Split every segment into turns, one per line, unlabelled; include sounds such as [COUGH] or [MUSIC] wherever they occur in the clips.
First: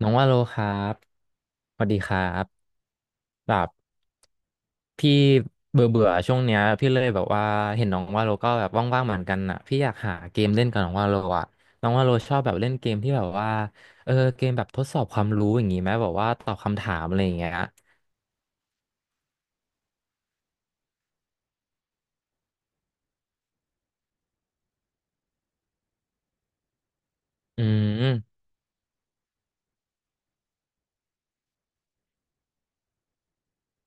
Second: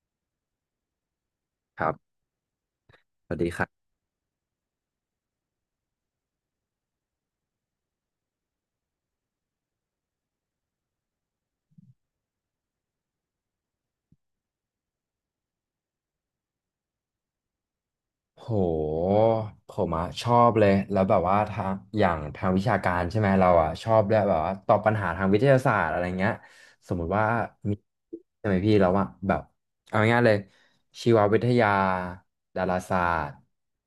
น้องว่าโลครับส
ค
วัส
รั
ดีค
บ
รับ
สวัสดี
แบ
ครั
บ
บ
พี่เบื่อเบื่อช่วงเนี้ยพี่เลยแบบว่าเห็นน้องว่าโลก็แบบว่างๆเหมือนกันอ่ะพี่อยากหาเกมเล่นกับน้องว่าโลอ่ะน้องว่าโลชอบแบบเล่นเกมที่แบบว่าเกมแบบทดสอบความรู้อย่างงี้ไหมแบบว่าตอบคำถามอะไรอย่างเงี้ย
โหผมอะชอบเลยแล้วแบบว่าทางอย่างทางวิชาการใช่ไหมเราอะชอบด้วยแบบว่าตอบปัญหาทางวิทยาศาสตร์อะไรเงี้ยสมมุติว่า
อื
มี
ม
ใช่ไหมพี่แล้วอะแบบเอาง่ายๆเลยชีววิทยาดาราศาสตร์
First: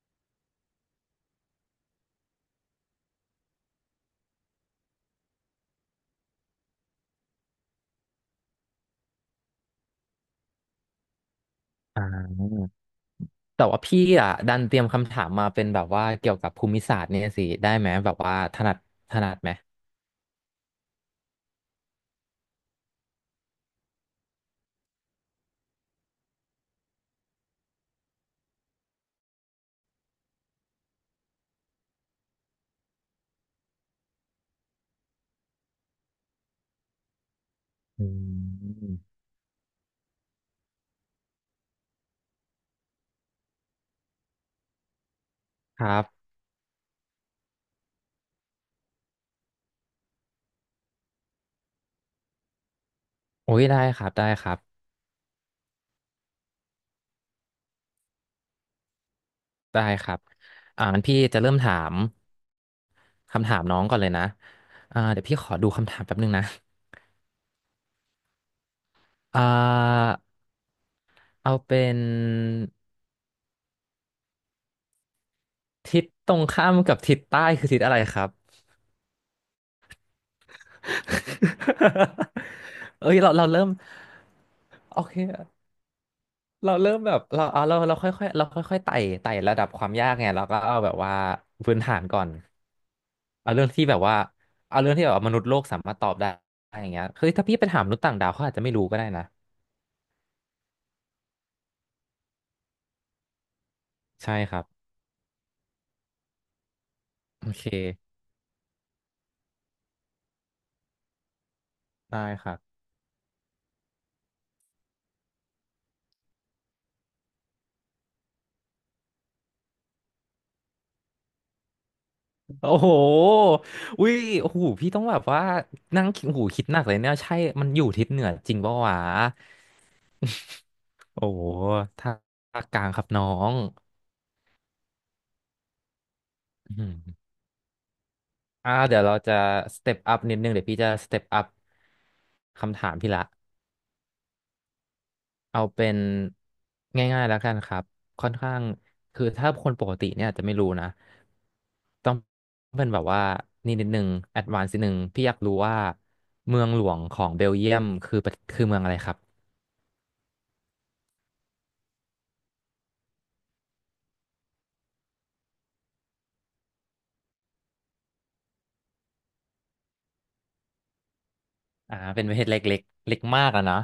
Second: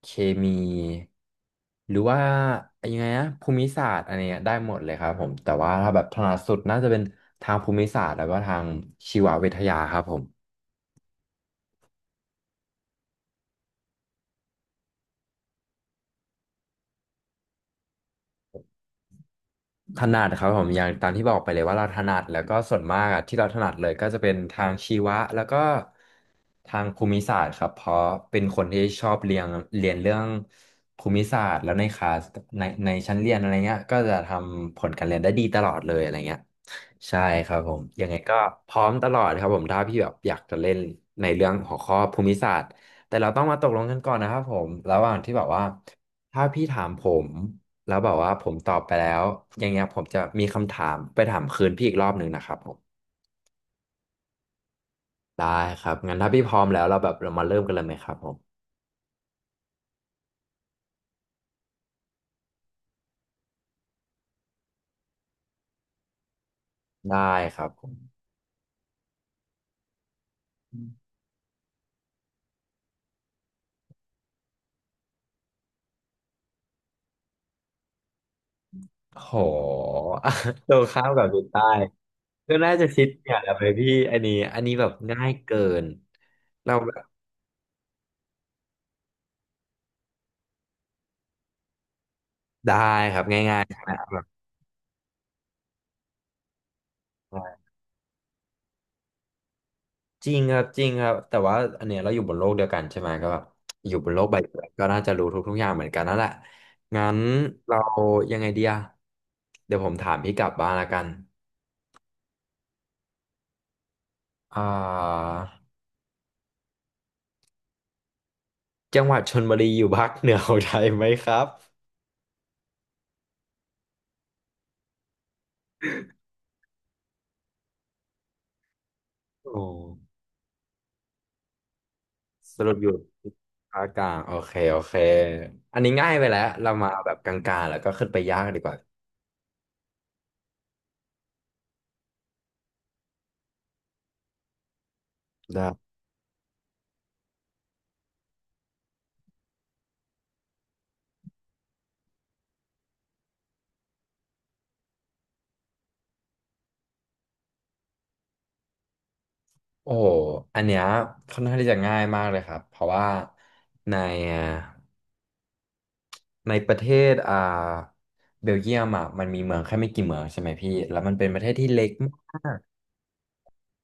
เคมีหรือว่ายังไงนะภูมิศาสตร์อะไรเงี้ยได้หมดเลยครับผมแต่ว่าถ้าแบบถนัดสุดน่าจะเป็นทางภูมิศาสตร์แล้วก็ทางชีววิทยาครับผม
อ่าแต่ว่าพี่อ่ะดันเตรียมคำถามมาเป็นแบบว่าเกี่ยวกับภูมิศาสตร์เนี่ยสิได้ไหมแบบว่าถนัดไหม
ถนัดครับผมอย่างตามที่บอกไปเลยว่าเราถนัดแล้วก็ส่วนมากอะที่เราถนัดเลยก็จะเป็นทางชีวะแล้วก็ทางภูมิศาสตร์ครับเพราะเป็นคนที่ชอบเรียนเรียนเรื่องภูมิศาสตร์แล้วในคลาสในชั้นเรียนอะไรเงี้ยก็จะทำผลการเรียนได้ดีตลอดเลยอะไรเงี้ยใช่ครับผม
อื
ยั
ม
งไงก็พร้อมตลอดครับผมถ้าพี่แบบอยากจะเล่นในเรื่องหัวข้อภูมิศาสตร์แต่เราต้องมาตกลงกันก่อนนะครับผมระหว่างที่แบบว่า
ครับ
ถ้าพี่ถามผม แล้วแบบว่าผมตอบไปแล้วอย่างเงี้ยผมจะมีคำถามไปถามคืนพี่อีกรอบหนึ่งนะครับผม
โอ้ยได้ครับได้ครับ
ได้ครับงั้นถ้าพี่พร้อมแล้วเราแบบเรามาเริ่มกันเลยไหมครับผม
ได้ครับงั้นพี่จะเริ่มถามคำถามน้องก่อนเลยนะเดี๋ยวพี่ขอดูคำถามแป๊บนึงนะ
ได้ครับผม
อ่าเอาเป็นทิศตรงข้ามกับทิศใต้คือทิศอะไรครับ
โห [LAUGHS] ตรงข้ามกับดูใต้ก็น่าจะ
[LAUGHS]
ชิด
เอ้ยเรา
เนี่ย
เรา
อะไร
เริ่ม
พี่อันนี้แบบ
โอเค
ง่ายเกิน
เรา
เราแบ
เริ่ม
บ
แบบเราเอาเราเราค่อยๆเราค่อยๆไต่ระดับความยากไงเราก็เอาแบบว่าพื้นฐานก่อนเอาเรื่องที่แบบว่า
แบบ
เอาเรื่องที่แบบว่ามนุษย์โลกสามารถตอบได้อย่างเงี้ยคือถ้าพี่ไปถามมนุษย์ต่างดาวเขาอาจจะไม่รู้ก็ได้นะ
จริงครับจริงครับแต่ว่าอันเนี้ยเราอยู่บนโลกเดียวกันใช่ไหมก็แบบอยู่บนโลกใบ
ใช่ค
เดี
รั
ย
บ
วก็น่าจะรู้ทุกๆอย่างเหมือนกันนั่นแหละงั้น
โอ
เรา
เค
ยังไงเดี๋ยวผมถามพี่กลับบ้างละกัน
ได้ครับ
อ่าจังหวัดชลบุรีอยู่ภาคเหนือของไทยไหมครับ
โอ้โหอุ้ยโอ้โหพี่ต้องแบบว่านั่งคิดโอ้โหคิดหนักเลยเนี่ยใช่มันอยู่ทิศเหนือจริงปะวะ
โอ้
โอ้โหถ้า
สรุ
ก
ป
ลา
อ
ง
ยู่
ครับน้อง
ภาคกลางโอเคโอเค อันนี้ง่ายไปแล้วเรา
อื
มา
ม
แบบกลางๆแล้วก็ขึ้นไปยากดีกว่า
เดี๋ยวเราจะสเต็ปอัพนิดนึงเดี๋ยวพี่จะสเต็ปอัพคำถามพี่ละ เอา
ได้
เป็นง่ายๆแล้วกันครับค่อนข้างคือถ้าคนปกติเนี่ยอาจจะไม่รู้นะต้องเป็นแบบว่านี่นิดนึงแอดวานซ์นิดนึงพี่อยากรู้ว่าเมืองหลวงของเบลเยียมคือประคือเมืองอะไรครับ
โอ้โหอันเนี้ยค่อนข้างที่จะง่ายมากเลยครับเพราะว่าในในประเทศอ่าเบลเยียมอ่ะมันมีเมืองแค่ไม่กี่เมืองใช่ไหมพี่แล้วมันเป็นประเทศที่เล็ก
เป็นประเท
มา
ศ
ก
เล็กๆเล็กมากอะนะ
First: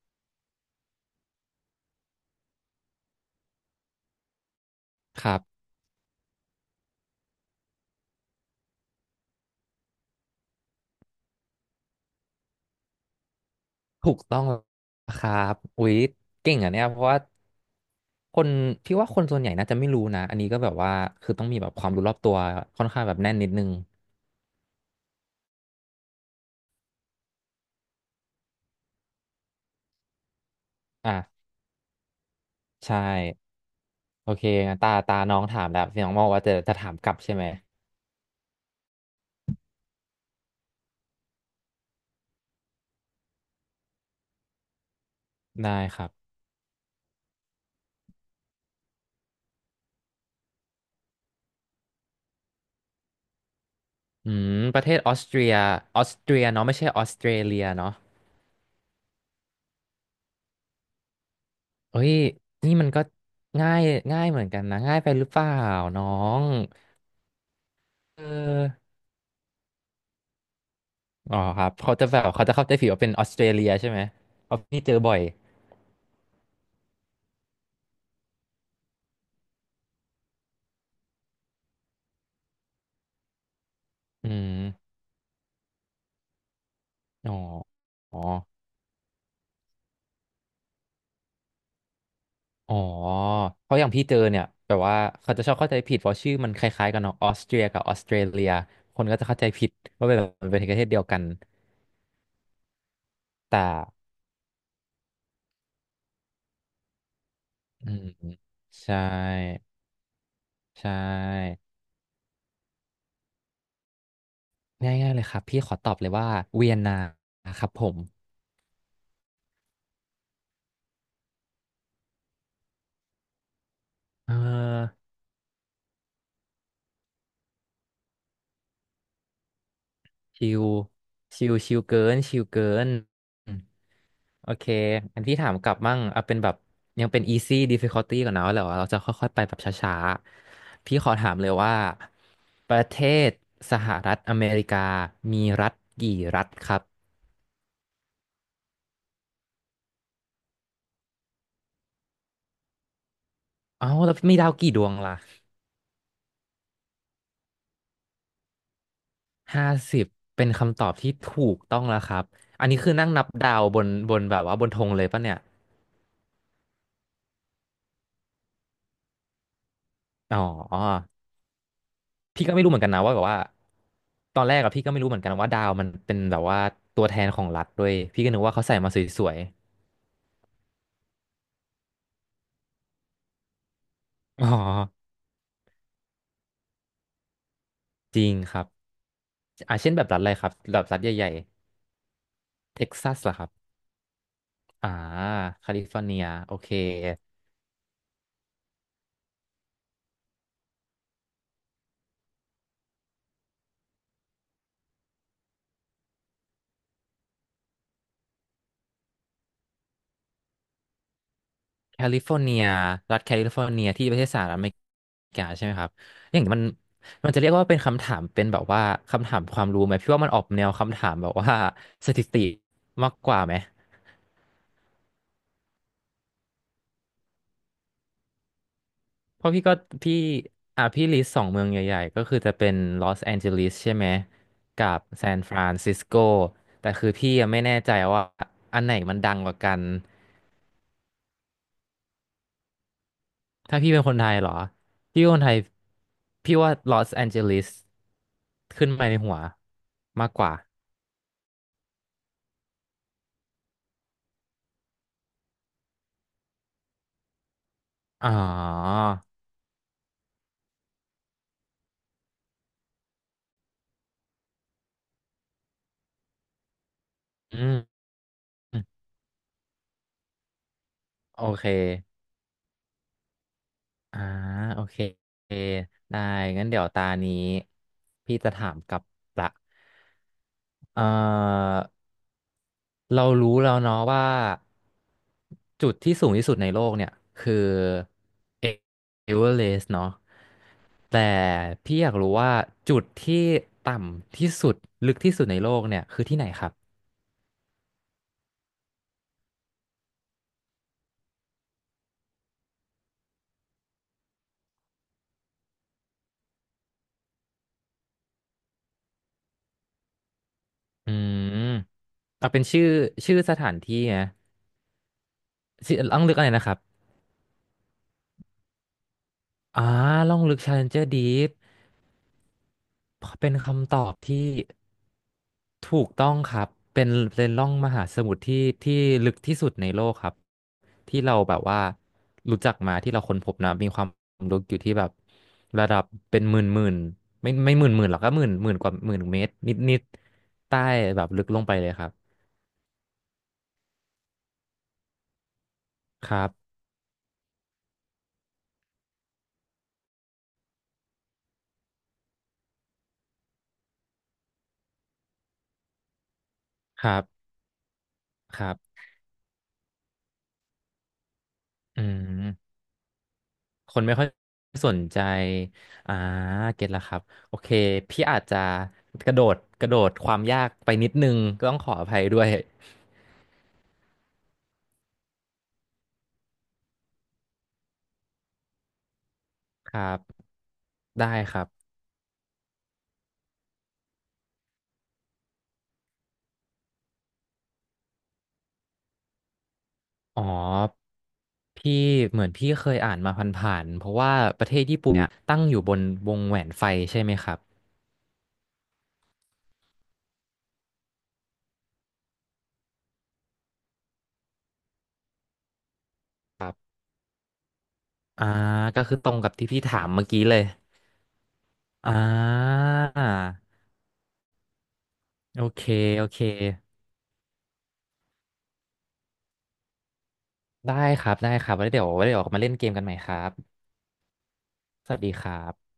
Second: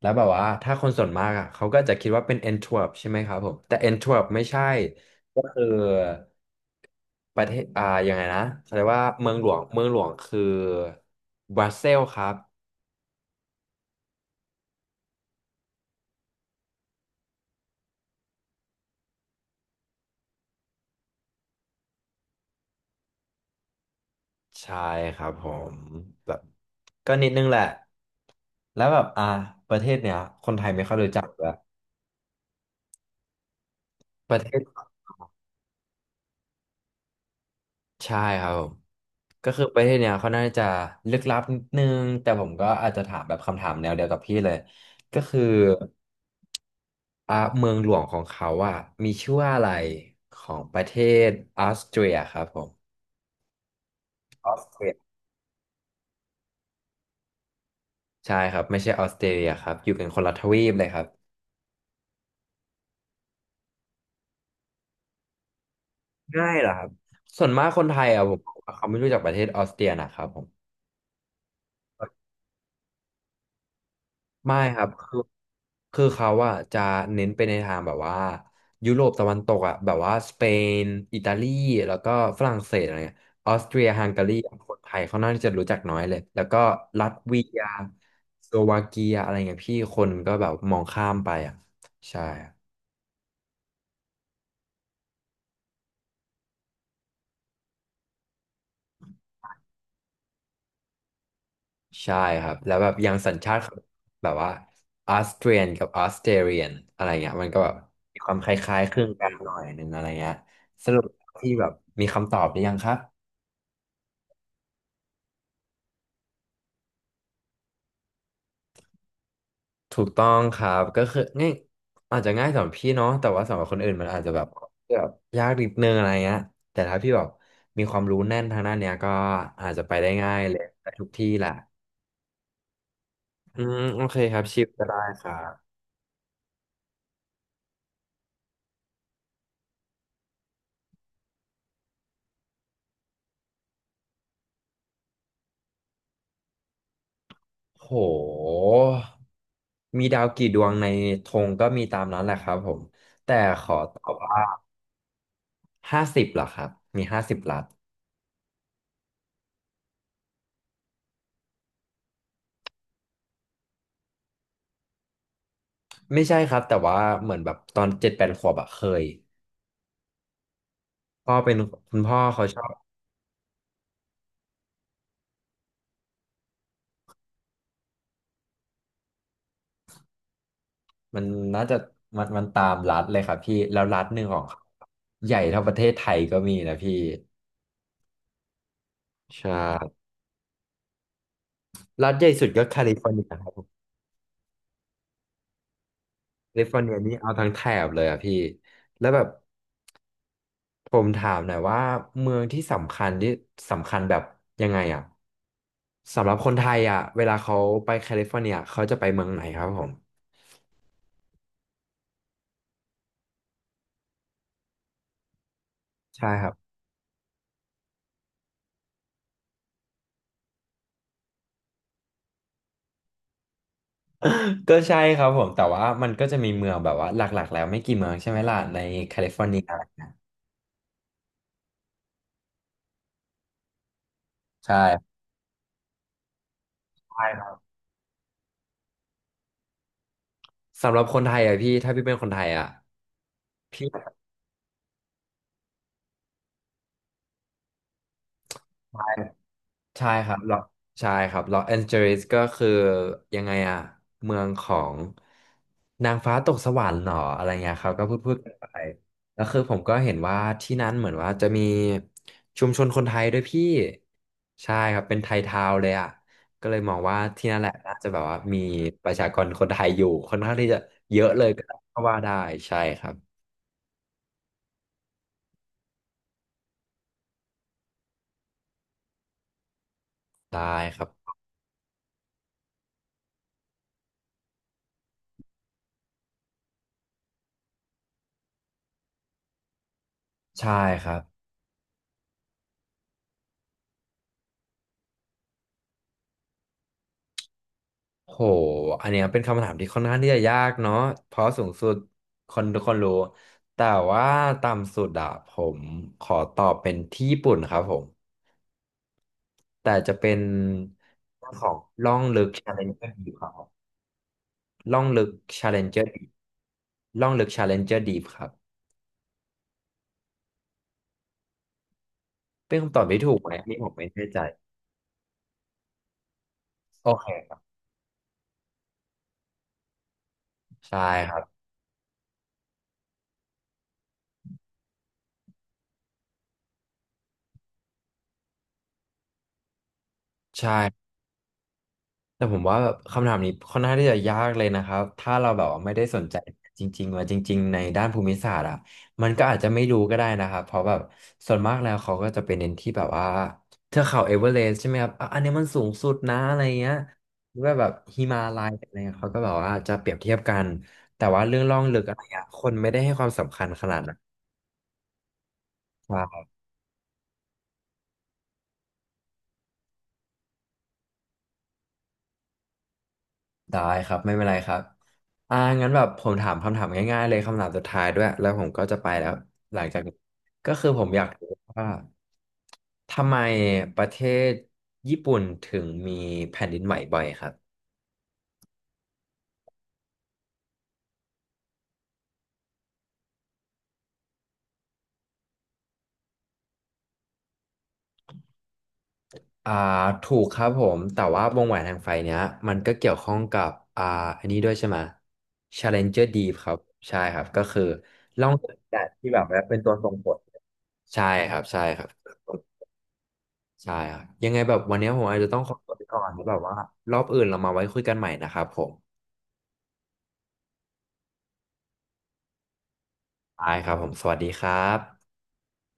แล้วแบบว่าถ้าคนส่วนมากอ่ะเขาก็จะคิดว่าเป็นแอนทเวิร์ปใช่ไหมครับผมแต่แอนทเวิร์ปไม่ใช่
ครั
ก็คือ
บ
ประเทศอ่ายังไงนะเขาเรียกว่าเมืองหลวงคือบรัสเซลส์ครับ
ถูกต้องครับอุ๊ยเก่งอ่ะเนี่ยเพราะว่าคนพี่ว่าคนส่วนใหญ่น่าจะไม่รู้นะอันนี้ก็แบบว่าคือต้องมีแบบความรู้รอบตัวค่อนข้างแบบแน่นนิดนึง
ใช่ครับผมแบบก็นิดนึงแหละแล้วแบบอ่าประเทศเนี้ยคนไทยไม่ค่อยรู้
อ่ะ
จักเลย
ใช่ โอ
ประ
เค
เท
งั้น
ศ
ตาน้องถามแล้วน้องบอกว่าจะถามกลับใช่ไหม
ใช่ครับผมก็คือประเทศเนี้ยเขาน่าจะลึกลับนิดนึงแต่ผมก็อาจจะถามแบบคำถามแนวเดียวกับพี่เลยก็คือ
ได้ครับ
อ่าเมืองหลวงของเขาอ่ะมีชื่อว่าอะไรของประเทศออสเตรียครับผม
อื
อ
ม
อสเต
ประ
รี
เท
ย
ศออสเตรียออสเตรียเนาะไม่ใช่ออสเตรเลียเนาะ
ใช่ครับไม่ใช่ออสเตรเลียครับอยู่กันคนละทวีปเลยครับ
เฮ้ยนี่มันก็ง่ายง่ายเหมือนกันนะง่ายไปหรือเปล่าน้อง
ง่ายเหรอครับส่วนมากคนไทย
เอ
อ่ะผมว่าเขา
อ
ไม่รู้จักประเทศออสเตรียนะครับผม
อ๋อครับเขาจะแบบเขาจะเข้าใจผิดว่าเป็นออสเตรเลียใช่ไหมเพ
ไม่
ราะ
ค
พี่
รับ
เจอบ่อ
คือ
ย
เขาอะจะเน้นไปในทางแบบว่ายุโรปตะวันตกอะแบบว่าสเปนอิตาลีแล้วก็ฝรั่งเศสอะไรเงี้ยออสเตรียฮังกา
อื
รี
ม
คนไทยเขาน่าจะรู้จักน้อยเลยแล้วก็ลัต
อ๋อ
เวียส
อ๋อ
โลวาเกียอะไรเงี้ยพี่คนก็แบบมองข้ามไปอะใช่
อ๋
ร
อเพราะอย่างพี่เจอเนี่ยแบบว่าเขาจะชอบเข้าใจผิดเพราะชื่อมันคล้ายๆกันเนาะออสเตรียกับออสเตรเลียคนก็จะเข้าใจผิดว่าเป็นแบบเป็นประเทศเดียวกัน
ใช่ครับแล้วแบบอย่างสัญชา
แต่
ติแบบว่าออสเตรียนกับออสเตรเลียนอะไรเงี้ยมันก็แบบ
อืม
มีความคล้าย
ใช
ๆคลึงกันหน่อ
่
ยนึงอะไรเงี้ย
ใช
สรุปที่
่
แบบมีคำตอบหรือยังครับ
ง่ายๆเลยครับพี่ขอตอบเลยว่าเวียนนาครับผม
ถูกต้องครับก็คือง่ายอาจจะง่ายสำหรับพี่เนาะแต่ว่าสำหรับคนอื่นมันอาจ
เ
จะแบบแบ
ออ
บยากนิดนึงอะไรเงี้ยแต่ถ้าพี่แบบมีความรู้แน่นทางด้านเนี้ยก็อาจจะไปได้ง่าย
ชิ
เลย
ว
ไปทุกที่แห
ชิ
ละ
วชิวเกินชิวเกินอืม
อืมโอเคครับ
โอ
ชิ
เค
ปก็ได้
อัน
ครั
พี่ถา
บ
มกลับมั่งเอาเป็นแบบยังเป็น easy difficulty ก่อนนะแล้วเราจะค่อยๆไปแบบช้าๆพี่ขอถามเลยว่าประเทศสหรัฐอเมริกามีรัฐกี่รัฐครับ
โหมีดาวกี่ดวงในธงก็มีตามนั้นแหละครับผม
เอ้าแล้วมีดาวกี่ดวงล่ะ
ห้าสิบเหรอครับมีห้าสิบลัด
50เป็นคำตอบที่ถูกต้องแล้วครับอันนี้คือนั่งนับดาวบนบนแบบว่าบนธงเลยปะเนี่ย
ไม่ใช่ครับแต่ว่าเหมือนแบบตอน7-8ขวบอะเคย
อ๋อ
พ่อเป็นคุณพ่อเขา
พี่ก็
ช
ไม่
อ
รู้เหมือน
บ
กันนะว่าแบบว่าตอนแรกอะพี่ก็ไม่รู้เหมือนกันว่าดาวมันเป็นแบบว่าตัวแทนของรัฐด้วยพี่ก็นึกว่าเขาใส่มาสวย
มันน่าจะมันมันตามรัฐเลยครับพี่แล้วรัฐหนึ่งข
ๆ
อง
อ๋อ
เขาใหญ่เท่าประเทศไทยก็มีนะพี่
จริงครับ
ใช่
เช่นแบบรัฐอะไรครับแบบรัฐใหญ่
รัฐใหญ่สุดก็
ๆ
แค
เท็ก
ลิฟอ
ซั
ร์
ส
เนีย
เห
ค
รอ
รั
ครับ
บผม
อ่าแคลิฟอร์เนียโอ
แคลิ
เค
ฟอร์เนียนี่เอาทั้งแถบเลยอะพี่แล้วแบบผมถามหน่อยว่าเมืองที่สำคัญที่สำคัญแบบยังไงอะสำหรับคนไทยอะเวลาเขาไปแคลิฟอร์เนียเขาจะไปเมืองไหนครับผม
แคลิฟอร์เนีย รัฐแคลิฟอร์เนียที่ประเทศสหรัฐอเมริกาใช่ไหมครับ
ใช่
อย่า
ค
ง
รั
มัน
บ
มันจะเรียกว่าเป็นคำถาม เป็นแบบว่าคำถามความรู้ไหม พี่ว่ามันออกแนวคำถามแบบว่าสถิติมากกว่าไหม
ก็ใช่ครับผมแต่ว่ามันก็จะมีเมืองแบบว่าหลักๆแล้วไม่กี่เมืองใช่ไหมล่ะในแคลิฟอ
เพ
ร์
ราะ
เนีย
พี่ก็พี่อ่ะพี่ลิสต์สองเมืองใหญ่ๆ ก็คือจะเป็นลอสแอนเจลิสใช่ไหม
ใ
กับ
ช่
ซานฟรานซิสโกแต่คือ
ใช่
พี่ยังไม่แน่ใจว่า อันไหนมันดังกว่ากัน
สำหรับคนไทยอ่ะพี่ถ้าพี่เป็นคนไทยอ่ะ
ถ้าพี่เป็นค
พี่
นไทยเหรอ พี่เป็นคนไทย พี่ว่าลอสแอนเจลิสขึ้น
ใช่
มาในหัว
ใช่ค
มาก
รับ
ก
ล
ว่า
อใช่ครับลอสแอนเจลิสก็คือยังไงอ่ะเมืองของนางฟ้าตกสวรรค์หรออะไรเงี้ยครับก็พูด
อ๋อ
พูดกันไปแล้วคือผมก็เห็นว่าที่นั้นเหมือนว่าจะมีชุมชนคนไทยด้วยพี่ใช่ครับเป็นไทยทาวน์เลยอ่ะก็เลยมองว่าที่นั่น
อื
แหละน่า
ม
จะแบบว่ามีประชากรคนไทยอยู่ค่อนข้างที่จะเยอะ
โอ
เลยก
เค
็ว่าได้ใช่ครับ
อ่าโอเค ได้ งั้นเดี๋ยวตานี้พี่จะถามกลับละ
ได้ครั
เอ่
บ
อ เรารู้แล้วเนาะว่าจุดที่สูงที่สุดในโลกเนี่ยคือเอเวอเรสต์เนาะ
ใช่ครับ
แต่พี่อยากรู้ว่าจุดที่ต่ำที่สุดลึกที่สุดในโลกเนี่ยคือที่ไหนครับ
โห อันเนี้ยเป็นคำถามที่ค่อนข้างที่จะยากเนาะเพราะสูงสุดคนทุกคนรู้ แต่ว่าต่ำสุดอะผมขอตอบเป็นที่ญี่ปุ่นครับผม แต่จะเป็น
อื
เรื่อง
ม
ของล่องลึ
เอา
ก
เป็นชื่อ
Challenger Deep
ชื่อ
ครับ
ส
ผม
ถานที่นะ
ล่องลึก
ชื่อ
Challenger
ล่องลึกอะไรนะครับ
Deep ล่องลึก Challenger Deep ครับ
อ่าล่องลึก Challenger Deep
เป็นคำตอบที่ถูกไห
เป็
ม
น
อันนี่ผม
คำต
ไม่
อบ
แน่ใจ
ที่ ถูกต้องครับเป็
โอ
น
เค
เป็น
ครับ
ร่องมหาสมุทรที่ที่ลึกที่สุดในโลกครับ
ใช่
ที่
ค
เรา
รั
แบ
บ
บว่ารู้จักมาที่เราค้นพบนะมีความลึกอยู่ที่แบบระดับเป็นหมื่นหมื่นไม่หมื่นหมื่นหรอกก็หมื่นหมื่นกว่าหมื่นเมตรนิดนิดใต้
ใช่
แบบลึกลงไปเลยครับ
แต่ผมว่าแบบคำถามนี้ค่อนข้างที่จะยากเลยนะครับถ้าเราแบบว่าไม่ได้สน
ค
ใจ
รับ
จริงๆว่าจริงๆในด้านภูมิศาสตร์อ่ะมันก็อาจจะไม่รู้ก็ได้นะครับเพราะแบบส่วนมากแล้วเขาก็จะเป็นเน้นที่แบบว่าเทือกเขาเอเวอเรสต์ใช่ไหมครับอ่ะอันนี้มันสูงสุดนะอะไรเงี้ย
ครับ
หรือว่าแบบฮิมา
ค
ลั
รั
ยอะไร
บ
เงี้ยเขาก็แบบว่าจะเปรียบเทียบกันแต่ว่าเรื่องล่องลึ
อื
กอะไรเงี้ยคน
ม
ไม่ได้ให้ความสำคัญข
ค
นาด
นไม่
นั้น
ค่อยสนใจอ่าเก็ตละครับโอเคพี่อาจจะกระโดดกระโดดความยากไปนิดนึงก็ต้องขออภัยด้วย
ได้ครับไม่เป็นไรครับอ่างั้นแบบผมถามคำถามง่ายๆเลยคำถามสุดท้ายด้วยแล้วผมก็จะไปแล้วหลัง
ค
จา
รั
กนี้
บ
ก็คือผมอยา
ได้
กรู้
ครั
ว่า
บ
ทำไมประเทศญี่ปุ่นถึงมีแผ่นดินไหวบ่อยครับ
อ๋อพี่เหมือนพี่เคยอ่านมาผ่านๆเพราะว่าประเทศญี่ปุ่นเนี่ยตั้งอยู่บนวงแหวนไฟใช่ไหมครับ
อ่าถูกครับผมแต่ว่าวงแหวนแห่งไฟเนี้ยมันก็เกี่ยวข้องกับอ่าอันนี้ด้วยใช่ไหม Challenger Deep ครับใช่ครับก็คือล่
อ่า
องแสงแด
ก็
ด
คือต
ที่
รง
แบบ
กับ
ว่า
ที่
เป็น
พี่
ตัว
ถา
ส่
ม
ง
เมื่
ผ
อ
ล
กี้เลย
ใช่ครับใช่ครับ
อ่า
ใช่ครับยังไงแบบวันนี้ผมอาจจะต้อ
โอ
งขอ
เค
ตัวไปก่อ
โอ
น
เค
แล้วแบบว่ารอบอื่นเรามาไว้คุยกันใหม่นะครับผม
ได้ครับได้ครับไว้เดี๋ยวมาเล่นเกมกันใหม่ครับ
ได้ครับผมสวัสดีครั
สวัสดี
บ
ครับ